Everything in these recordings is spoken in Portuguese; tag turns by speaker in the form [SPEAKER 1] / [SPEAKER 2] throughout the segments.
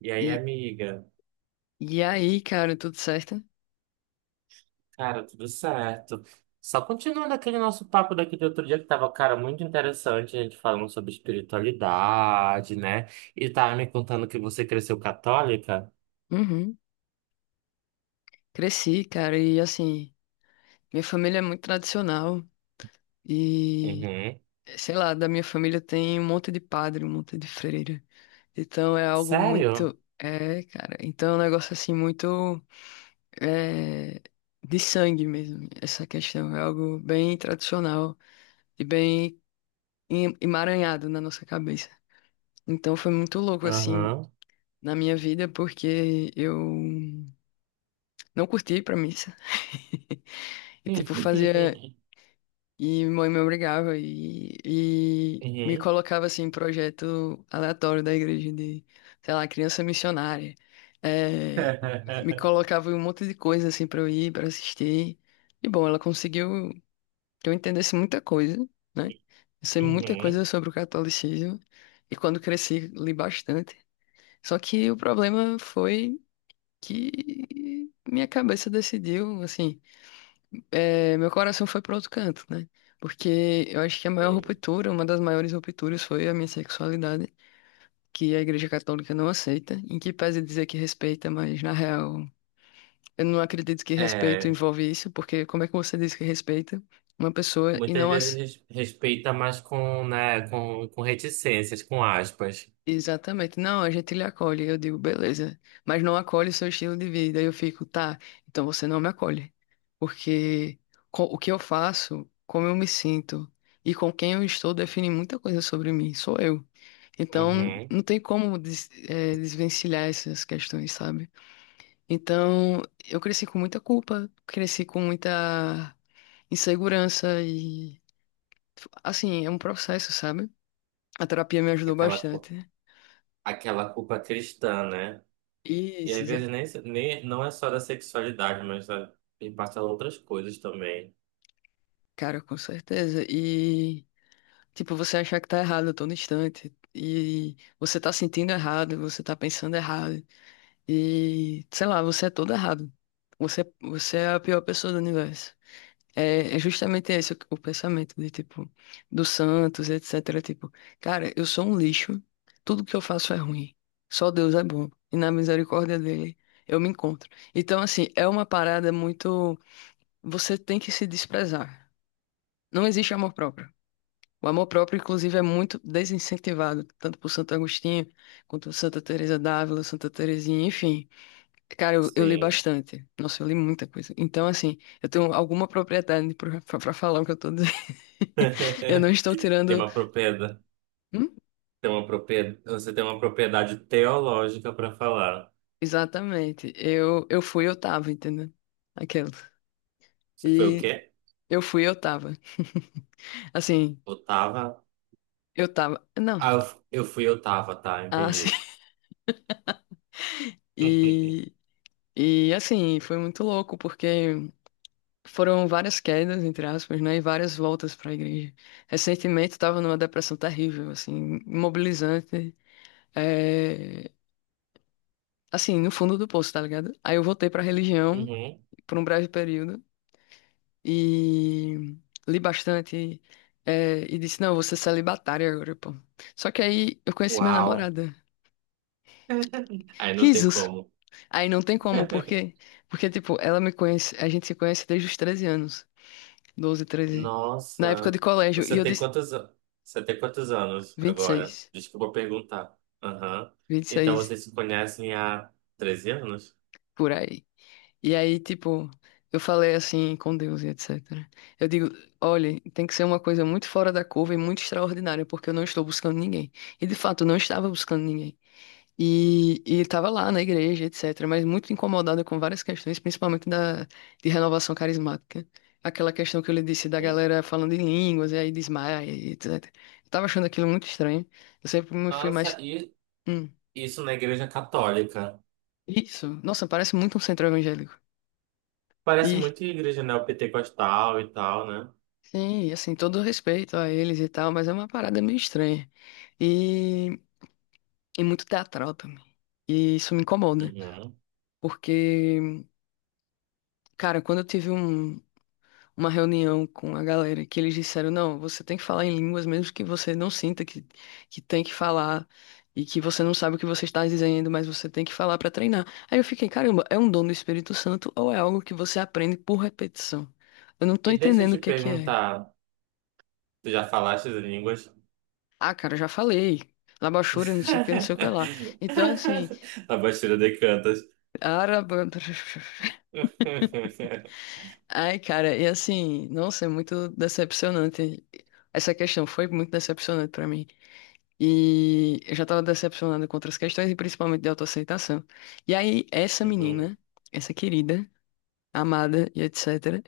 [SPEAKER 1] E aí,
[SPEAKER 2] E,
[SPEAKER 1] amiga?
[SPEAKER 2] e aí, cara, tudo certo?
[SPEAKER 1] Cara, tudo certo. Só continuando aquele nosso papo daquele outro dia que tava, cara, muito interessante, a gente falando sobre espiritualidade, né? E tava me contando que você cresceu católica?
[SPEAKER 2] Uhum. Cresci, cara, e assim, minha família é muito tradicional e,
[SPEAKER 1] Uhum.
[SPEAKER 2] sei lá, da minha família tem um monte de padre, um monte de freira. Então é algo
[SPEAKER 1] Sério?
[SPEAKER 2] muito. É, cara. Então é um negócio assim muito. É, de sangue mesmo. Essa questão é algo bem tradicional e bem emaranhado na nossa cabeça. Então foi muito louco assim
[SPEAKER 1] Aham.
[SPEAKER 2] na minha vida, porque eu não curti ir pra missa. E, tipo, fazia. E mãe me obrigava e me
[SPEAKER 1] Uhum.
[SPEAKER 2] colocava, assim, em projeto aleatório da igreja de, sei lá, criança missionária. É, me colocava em um monte de coisa, assim, pra eu ir, pra assistir. E, bom, ela conseguiu que eu entendesse muita coisa, né? Eu sei muita coisa
[SPEAKER 1] Uhum.
[SPEAKER 2] sobre o catolicismo. E quando cresci, li bastante. Só que o problema foi que minha cabeça decidiu, meu coração foi para outro canto, né? Porque eu acho que a maior
[SPEAKER 1] Uhum.
[SPEAKER 2] ruptura, uma das maiores rupturas foi a minha sexualidade, que a Igreja Católica não aceita, em que pese dizer que respeita, mas na real, eu não acredito que respeito
[SPEAKER 1] É,
[SPEAKER 2] envolve isso, porque como é que você diz que respeita uma pessoa e
[SPEAKER 1] muitas
[SPEAKER 2] não,
[SPEAKER 1] vezes
[SPEAKER 2] ace-
[SPEAKER 1] respeita, mas com, né, com reticências, com aspas.
[SPEAKER 2] Exatamente. Não, a gente lhe acolhe. Eu digo, beleza. Mas não acolhe o seu estilo de vida. Aí eu fico, tá, então você não me acolhe. Porque o que eu faço, como eu me sinto e com quem eu estou define muita coisa sobre mim. Sou eu. Então,
[SPEAKER 1] Uhum.
[SPEAKER 2] não tem como desvencilhar essas questões, sabe? Então, eu cresci com muita culpa, cresci com muita insegurança e, assim, é um processo, sabe? A terapia me ajudou
[SPEAKER 1] Aquela, cu-
[SPEAKER 2] bastante.
[SPEAKER 1] Aquela culpa cristã, né? E às
[SPEAKER 2] Isso.
[SPEAKER 1] vezes nem, nem não é só da sexualidade, mas da, e passa outras coisas também.
[SPEAKER 2] Cara, com certeza. E, tipo, você achar que tá errado a todo instante. E você tá sentindo errado, você tá pensando errado. E, sei lá, você é todo errado. Você é a pior pessoa do universo. É justamente esse o pensamento de, tipo, do Santos, etc. Tipo, cara, eu sou um lixo. Tudo que eu faço é ruim. Só Deus é bom. E na misericórdia dele, eu me encontro. Então, assim, é uma parada muito. Você tem que se desprezar. Não existe amor próprio. O amor próprio, inclusive, é muito desincentivado, tanto por Santo Agostinho, quanto por Santa Teresa d'Ávila, Santa Teresinha, enfim. Cara, eu li
[SPEAKER 1] Sim.
[SPEAKER 2] bastante. Nossa, eu li muita coisa. Então, assim, eu tenho alguma propriedade para falar o que eu tô dizendo. Eu não estou
[SPEAKER 1] Tem
[SPEAKER 2] tirando.
[SPEAKER 1] uma propriedade,
[SPEAKER 2] Hum?
[SPEAKER 1] tem uma propriedade, você tem uma propriedade teológica para falar.
[SPEAKER 2] Exatamente. Eu fui, eu tava, entendeu? Aquela.
[SPEAKER 1] Você foi o
[SPEAKER 2] E
[SPEAKER 1] quê?
[SPEAKER 2] eu fui, eu tava. Assim,
[SPEAKER 1] Otava?
[SPEAKER 2] eu tava. Não.
[SPEAKER 1] Ah, eu fui Otava, tá,
[SPEAKER 2] Ah, sim.
[SPEAKER 1] entendi.
[SPEAKER 2] E, e assim, foi muito louco, porque. Foram várias quedas, entre aspas, né, e várias voltas para a igreja. Recentemente estava numa depressão terrível, assim, imobilizante, é, assim, no fundo do poço, tá ligado? Aí eu voltei para a religião
[SPEAKER 1] Uhum.
[SPEAKER 2] por um breve período e li bastante e disse, não, eu vou ser celibatária agora, pô. Só que aí eu conheci minha
[SPEAKER 1] Uau.
[SPEAKER 2] namorada.
[SPEAKER 1] Aí não tem
[SPEAKER 2] Risos!
[SPEAKER 1] como.
[SPEAKER 2] Aí não tem como, porque. Porque, tipo, ela me conhece, a gente se conhece desde os 13 anos, 12, 13, na época de
[SPEAKER 1] Nossa,
[SPEAKER 2] colégio, e
[SPEAKER 1] você
[SPEAKER 2] eu
[SPEAKER 1] tem
[SPEAKER 2] disse
[SPEAKER 1] quantos, a- você tem quantos anos
[SPEAKER 2] vinte e
[SPEAKER 1] agora?
[SPEAKER 2] seis.
[SPEAKER 1] Desculpa perguntar. Aham. Então
[SPEAKER 2] 26
[SPEAKER 1] vocês se conhecem há 13 anos?
[SPEAKER 2] por aí. E aí, tipo, eu falei assim com Deus e etc. Eu digo, olha, tem que ser uma coisa muito fora da curva e muito extraordinária, porque eu não estou buscando ninguém. E de fato, eu não estava buscando ninguém. E estava lá na igreja, etc., mas muito incomodada com várias questões, principalmente de renovação carismática. Aquela questão que eu lhe disse da
[SPEAKER 1] Sim.
[SPEAKER 2] galera falando em línguas, e aí desmaia, e etc. Eu tava achando aquilo muito estranho. Eu sempre me fui
[SPEAKER 1] Nossa,
[SPEAKER 2] mais.
[SPEAKER 1] e
[SPEAKER 2] Hum,
[SPEAKER 1] isso na igreja católica.
[SPEAKER 2] isso. Nossa, parece muito um centro evangélico.
[SPEAKER 1] Parece
[SPEAKER 2] E
[SPEAKER 1] muito igreja neopentecostal e tal, né?
[SPEAKER 2] Sim, e assim, todo respeito a eles e tal, mas é uma parada meio estranha. E, e muito teatral também. E isso me incomoda.
[SPEAKER 1] Uhum.
[SPEAKER 2] Porque, cara, quando eu tive um, uma reunião com a galera que eles disseram, não, você tem que falar em línguas mesmo que você não sinta que tem que falar e que você não sabe o que você está dizendo, mas você tem que falar para treinar. Aí eu fiquei, caramba, é um dom do Espírito Santo ou é algo que você aprende por repetição? Eu não tô
[SPEAKER 1] E deixa eu
[SPEAKER 2] entendendo o
[SPEAKER 1] te
[SPEAKER 2] que que é.
[SPEAKER 1] perguntar, tu já falaste as línguas?
[SPEAKER 2] Ah, cara, já falei. Labachura, não sei o que, não sei o que lá. Então, assim,
[SPEAKER 1] A Bastilha de Cantas.
[SPEAKER 2] araba... Ai, cara, e assim, nossa, é muito decepcionante. Essa questão foi muito decepcionante pra mim. E eu já tava decepcionado com outras questões, e principalmente de autoaceitação. E aí, essa
[SPEAKER 1] Uhum.
[SPEAKER 2] menina, essa querida, amada e etc.,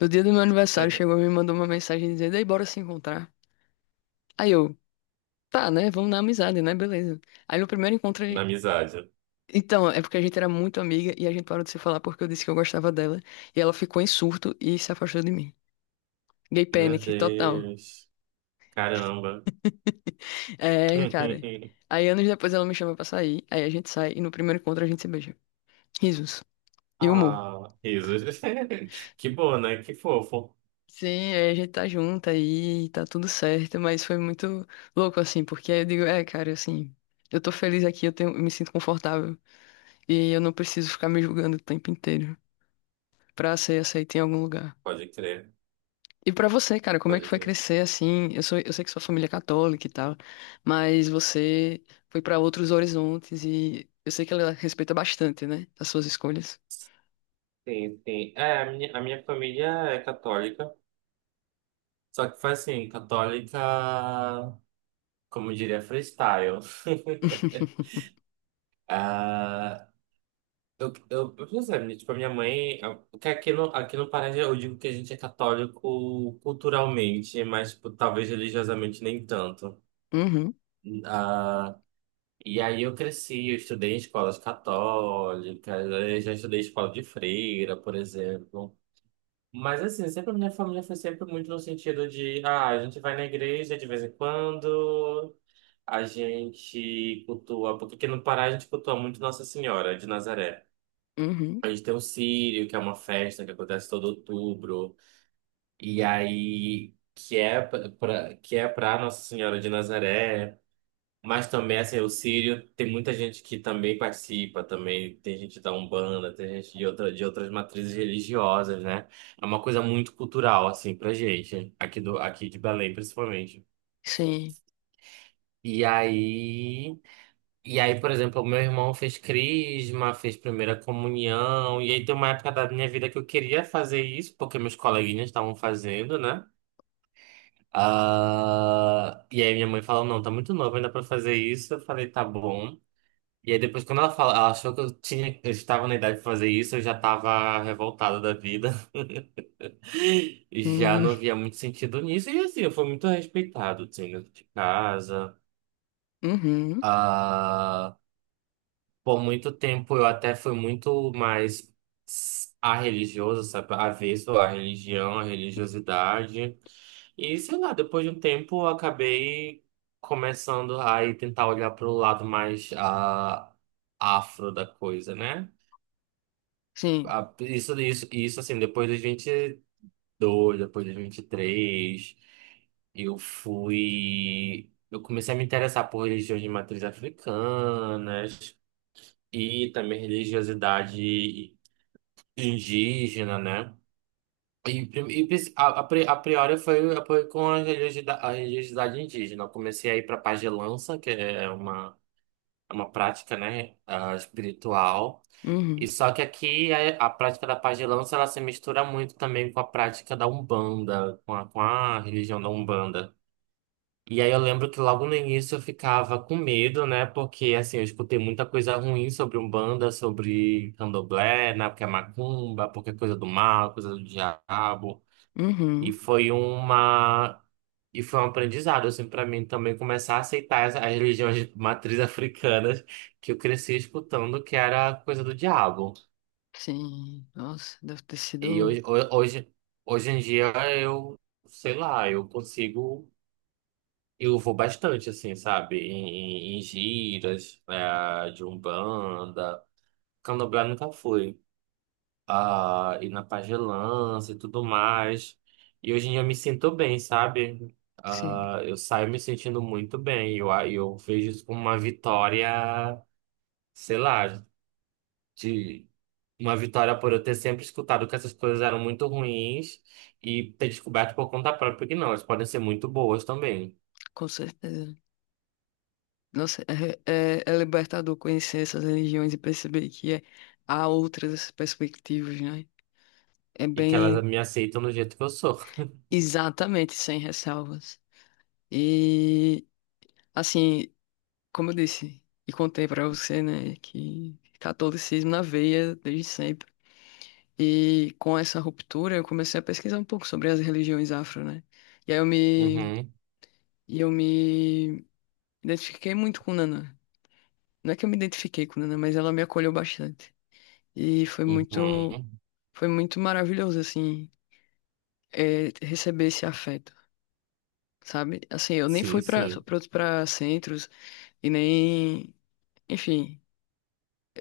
[SPEAKER 2] no dia do meu aniversário, chegou e me mandou uma mensagem dizendo: Ei, bora se encontrar. Aí eu, tá, né? Vamos na amizade, né? Beleza. Aí no primeiro encontro.
[SPEAKER 1] Na amizade.
[SPEAKER 2] Então, é porque a gente era muito amiga e a gente parou de se falar porque eu disse que eu gostava dela. E ela ficou em surto e se afastou de mim. Gay
[SPEAKER 1] Meu
[SPEAKER 2] panic, total.
[SPEAKER 1] Deus. Caramba.
[SPEAKER 2] É, cara. Aí anos depois ela me chama pra sair, aí a gente sai e no primeiro encontro a gente se beija. Risos. E humor.
[SPEAKER 1] Ah, risos. Que bom, né? Que fofo.
[SPEAKER 2] Sim, aí a gente tá junto aí, tá tudo certo, mas foi muito louco assim, porque aí eu digo, é, cara, assim, eu tô feliz aqui, eu tenho, eu me sinto confortável e eu não preciso ficar me julgando o tempo inteiro pra ser aceito em algum lugar.
[SPEAKER 1] Pode crer,
[SPEAKER 2] E pra você, cara, como é que
[SPEAKER 1] pode
[SPEAKER 2] foi
[SPEAKER 1] crer.
[SPEAKER 2] crescer assim? Eu sou, eu sei que sua família é católica e tal, mas você foi pra outros horizontes e eu sei que ela respeita bastante, né, as suas escolhas.
[SPEAKER 1] Sim, sim. É, a minha família é católica, só que foi assim, católica, como diria, freestyle. Ah, eu, por exemplo, tipo, a minha mãe, que aqui no Pará eu digo que a gente é católico culturalmente, mas tipo, talvez religiosamente nem tanto.
[SPEAKER 2] Uhum,
[SPEAKER 1] Ah, e aí eu cresci, eu estudei em escolas católicas, eu já estudei em escola de freira, por exemplo. Mas assim, sempre a minha família foi sempre muito no sentido de, ah, a gente vai na igreja de vez em quando, a gente cultua, porque aqui no Pará a gente cultua muito Nossa Senhora de Nazaré.
[SPEAKER 2] uhum,
[SPEAKER 1] A gente tem o Círio, que é uma festa que acontece todo outubro, e aí que é que é pra Nossa Senhora de Nazaré. Mas também, assim, o Sírio tem muita gente que também participa, também tem gente da Umbanda, tem gente de, outra, de outras matrizes religiosas, né? É uma coisa muito cultural, assim, pra gente, aqui, do, aqui de Belém, principalmente.
[SPEAKER 2] sim,
[SPEAKER 1] E aí, e aí, por exemplo, o meu irmão fez crisma, fez primeira comunhão, e aí tem uma época da minha vida que eu queria fazer isso, porque meus coleguinhas estavam fazendo, né? Ah, e aí minha mãe falou, não, tá muito novo ainda pra fazer isso. Eu falei, tá bom. E aí depois quando ela fala, ela achou que eu tinha, eu estava na idade de fazer isso, eu já estava revoltado da vida. E já
[SPEAKER 2] uhum,
[SPEAKER 1] não via muito sentido nisso. E assim, eu fui muito respeitado, assim, dentro de casa.
[SPEAKER 2] uhum,
[SPEAKER 1] Ah, por muito tempo eu até fui muito mais a religioso, sabe? Avesso à religião, à religiosidade. E sei lá, depois de um tempo eu acabei começando a ir tentar olhar para o lado mais ah, afro da coisa, né?
[SPEAKER 2] sim,
[SPEAKER 1] Isso, assim, depois dos vinte e dois depois dos 23 eu fui. Eu comecei a me interessar por religiões de matriz africanas e também religiosidade indígena, né? E, a priori foi, foi com a religiosidade indígena. Eu comecei a ir para pagelança, que é uma prática, né, ah, espiritual. E
[SPEAKER 2] uhum,
[SPEAKER 1] só que aqui a prática da pagelança ela se mistura muito também com a prática da Umbanda, com com a religião da Umbanda. E aí eu lembro que logo no início eu ficava com medo, né? Porque assim, eu escutei muita coisa ruim sobre Umbanda, sobre Candomblé, né? Porque é macumba, porque é coisa do mal, coisa do diabo. E
[SPEAKER 2] uhum,
[SPEAKER 1] foi uma e foi um aprendizado assim para mim também começar a aceitar as religiões de matriz africanas que eu cresci escutando que era coisa do diabo.
[SPEAKER 2] sim. Nossa, deve ter
[SPEAKER 1] E
[SPEAKER 2] sido,
[SPEAKER 1] hoje, hoje em dia eu, sei lá, eu consigo, eu vou bastante, assim, sabe? Em giras, né, de Umbanda. Candomblé nunca fui. Ah, e na pagelança e tudo mais. E hoje em dia eu me sinto bem, sabe?
[SPEAKER 2] sim,
[SPEAKER 1] Ah, eu saio me sentindo muito bem. Eu vejo isso como uma vitória, sei lá, de uma vitória por eu ter sempre escutado que essas coisas eram muito ruins e ter descoberto por conta própria que não, elas podem ser muito boas também.
[SPEAKER 2] com certeza. Nossa, é, é, é libertador conhecer essas religiões e perceber que é, há outras perspectivas, né? É
[SPEAKER 1] E que elas
[SPEAKER 2] bem.
[SPEAKER 1] me aceitam do jeito que eu sou.
[SPEAKER 2] Exatamente, sem ressalvas. E, assim, como eu disse e contei pra você, né, que catolicismo na veia desde sempre. E com essa ruptura, eu comecei a pesquisar um pouco sobre as religiões afro, né? E aí eu me,
[SPEAKER 1] Uhum,
[SPEAKER 2] e eu me identifiquei muito com Nana. Não é que eu me identifiquei com Nana, mas ela me acolheu bastante. E foi muito,
[SPEAKER 1] uhum.
[SPEAKER 2] foi muito maravilhoso, assim, receber esse afeto. Sabe? Assim, eu nem
[SPEAKER 1] Sim,
[SPEAKER 2] fui
[SPEAKER 1] sim.
[SPEAKER 2] para centros. E nem. Enfim,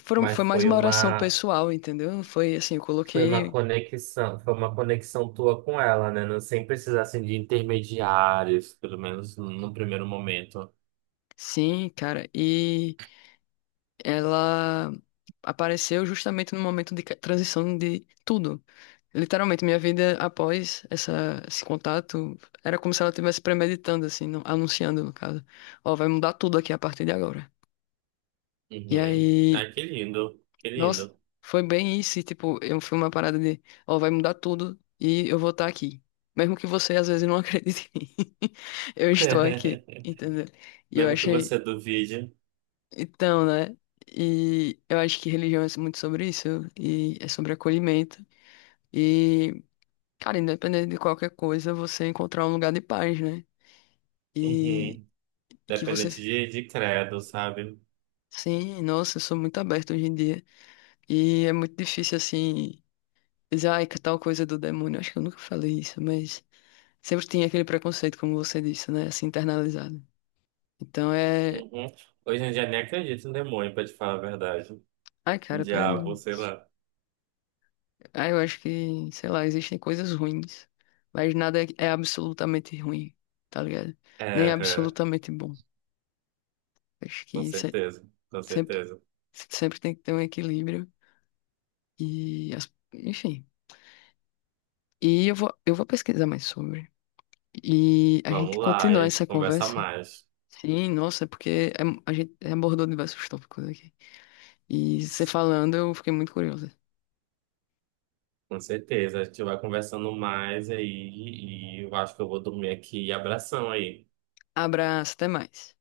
[SPEAKER 1] Mas
[SPEAKER 2] foi mais
[SPEAKER 1] foi
[SPEAKER 2] uma oração
[SPEAKER 1] uma,
[SPEAKER 2] pessoal, entendeu? Foi assim, eu coloquei.
[SPEAKER 1] foi uma conexão tua com ela, né? Não, sem precisar assim, de intermediários, pelo menos no primeiro momento.
[SPEAKER 2] Sim, cara. E ela apareceu justamente no momento de transição de tudo. Literalmente, minha vida após esse contato era como se ela estivesse premeditando, assim, anunciando, no caso. Ó, vai mudar tudo aqui a partir de agora. E
[SPEAKER 1] Uhum.
[SPEAKER 2] aí.
[SPEAKER 1] Ah, que lindo, que
[SPEAKER 2] Nossa,
[SPEAKER 1] lindo.
[SPEAKER 2] foi bem isso. E, tipo, eu fui uma parada de, ó, vai mudar tudo e eu vou estar aqui. Mesmo que você às vezes não acredite em mim, eu estou aqui, entendeu? E eu
[SPEAKER 1] Mesmo que
[SPEAKER 2] achei.
[SPEAKER 1] você duvide.
[SPEAKER 2] Então, né? E eu acho que religião é muito sobre isso, e é sobre acolhimento. E, cara, independente de qualquer coisa, você encontrar um lugar de paz, né? E
[SPEAKER 1] Uhum.
[SPEAKER 2] que você.
[SPEAKER 1] Dependente de credo, sabe?
[SPEAKER 2] Sim, nossa, eu sou muito aberto hoje em dia. E é muito difícil, assim, dizer, ai, que tal coisa do demônio. Acho que eu nunca falei isso, mas sempre tinha aquele preconceito, como você disse, né? Assim, internalizado. Então é.
[SPEAKER 1] Uhum. Hoje em dia nem acredito em demônio, pra te falar a verdade.
[SPEAKER 2] Ai,
[SPEAKER 1] Em
[SPEAKER 2] cara, pelo amor
[SPEAKER 1] Diabo,
[SPEAKER 2] de
[SPEAKER 1] sei
[SPEAKER 2] Deus.
[SPEAKER 1] lá.
[SPEAKER 2] Ai, eu acho que, sei lá, existem coisas ruins, mas nada é, é absolutamente ruim, tá ligado?
[SPEAKER 1] É,
[SPEAKER 2] Nem é
[SPEAKER 1] é,
[SPEAKER 2] absolutamente bom. Acho
[SPEAKER 1] com
[SPEAKER 2] que se-
[SPEAKER 1] certeza, com
[SPEAKER 2] sempre,
[SPEAKER 1] certeza.
[SPEAKER 2] sempre tem que ter um equilíbrio Enfim. Eu vou pesquisar mais sobre. E a gente
[SPEAKER 1] Vamos lá, a
[SPEAKER 2] continua
[SPEAKER 1] gente
[SPEAKER 2] essa
[SPEAKER 1] conversa
[SPEAKER 2] conversa.
[SPEAKER 1] mais.
[SPEAKER 2] Sim, nossa, é porque é- a gente é abordou diversos tópicos aqui. E você falando, eu fiquei muito curiosa.
[SPEAKER 1] Com certeza, a gente vai conversando mais aí e eu acho que eu vou dormir aqui. Abração aí.
[SPEAKER 2] Abraço, até mais.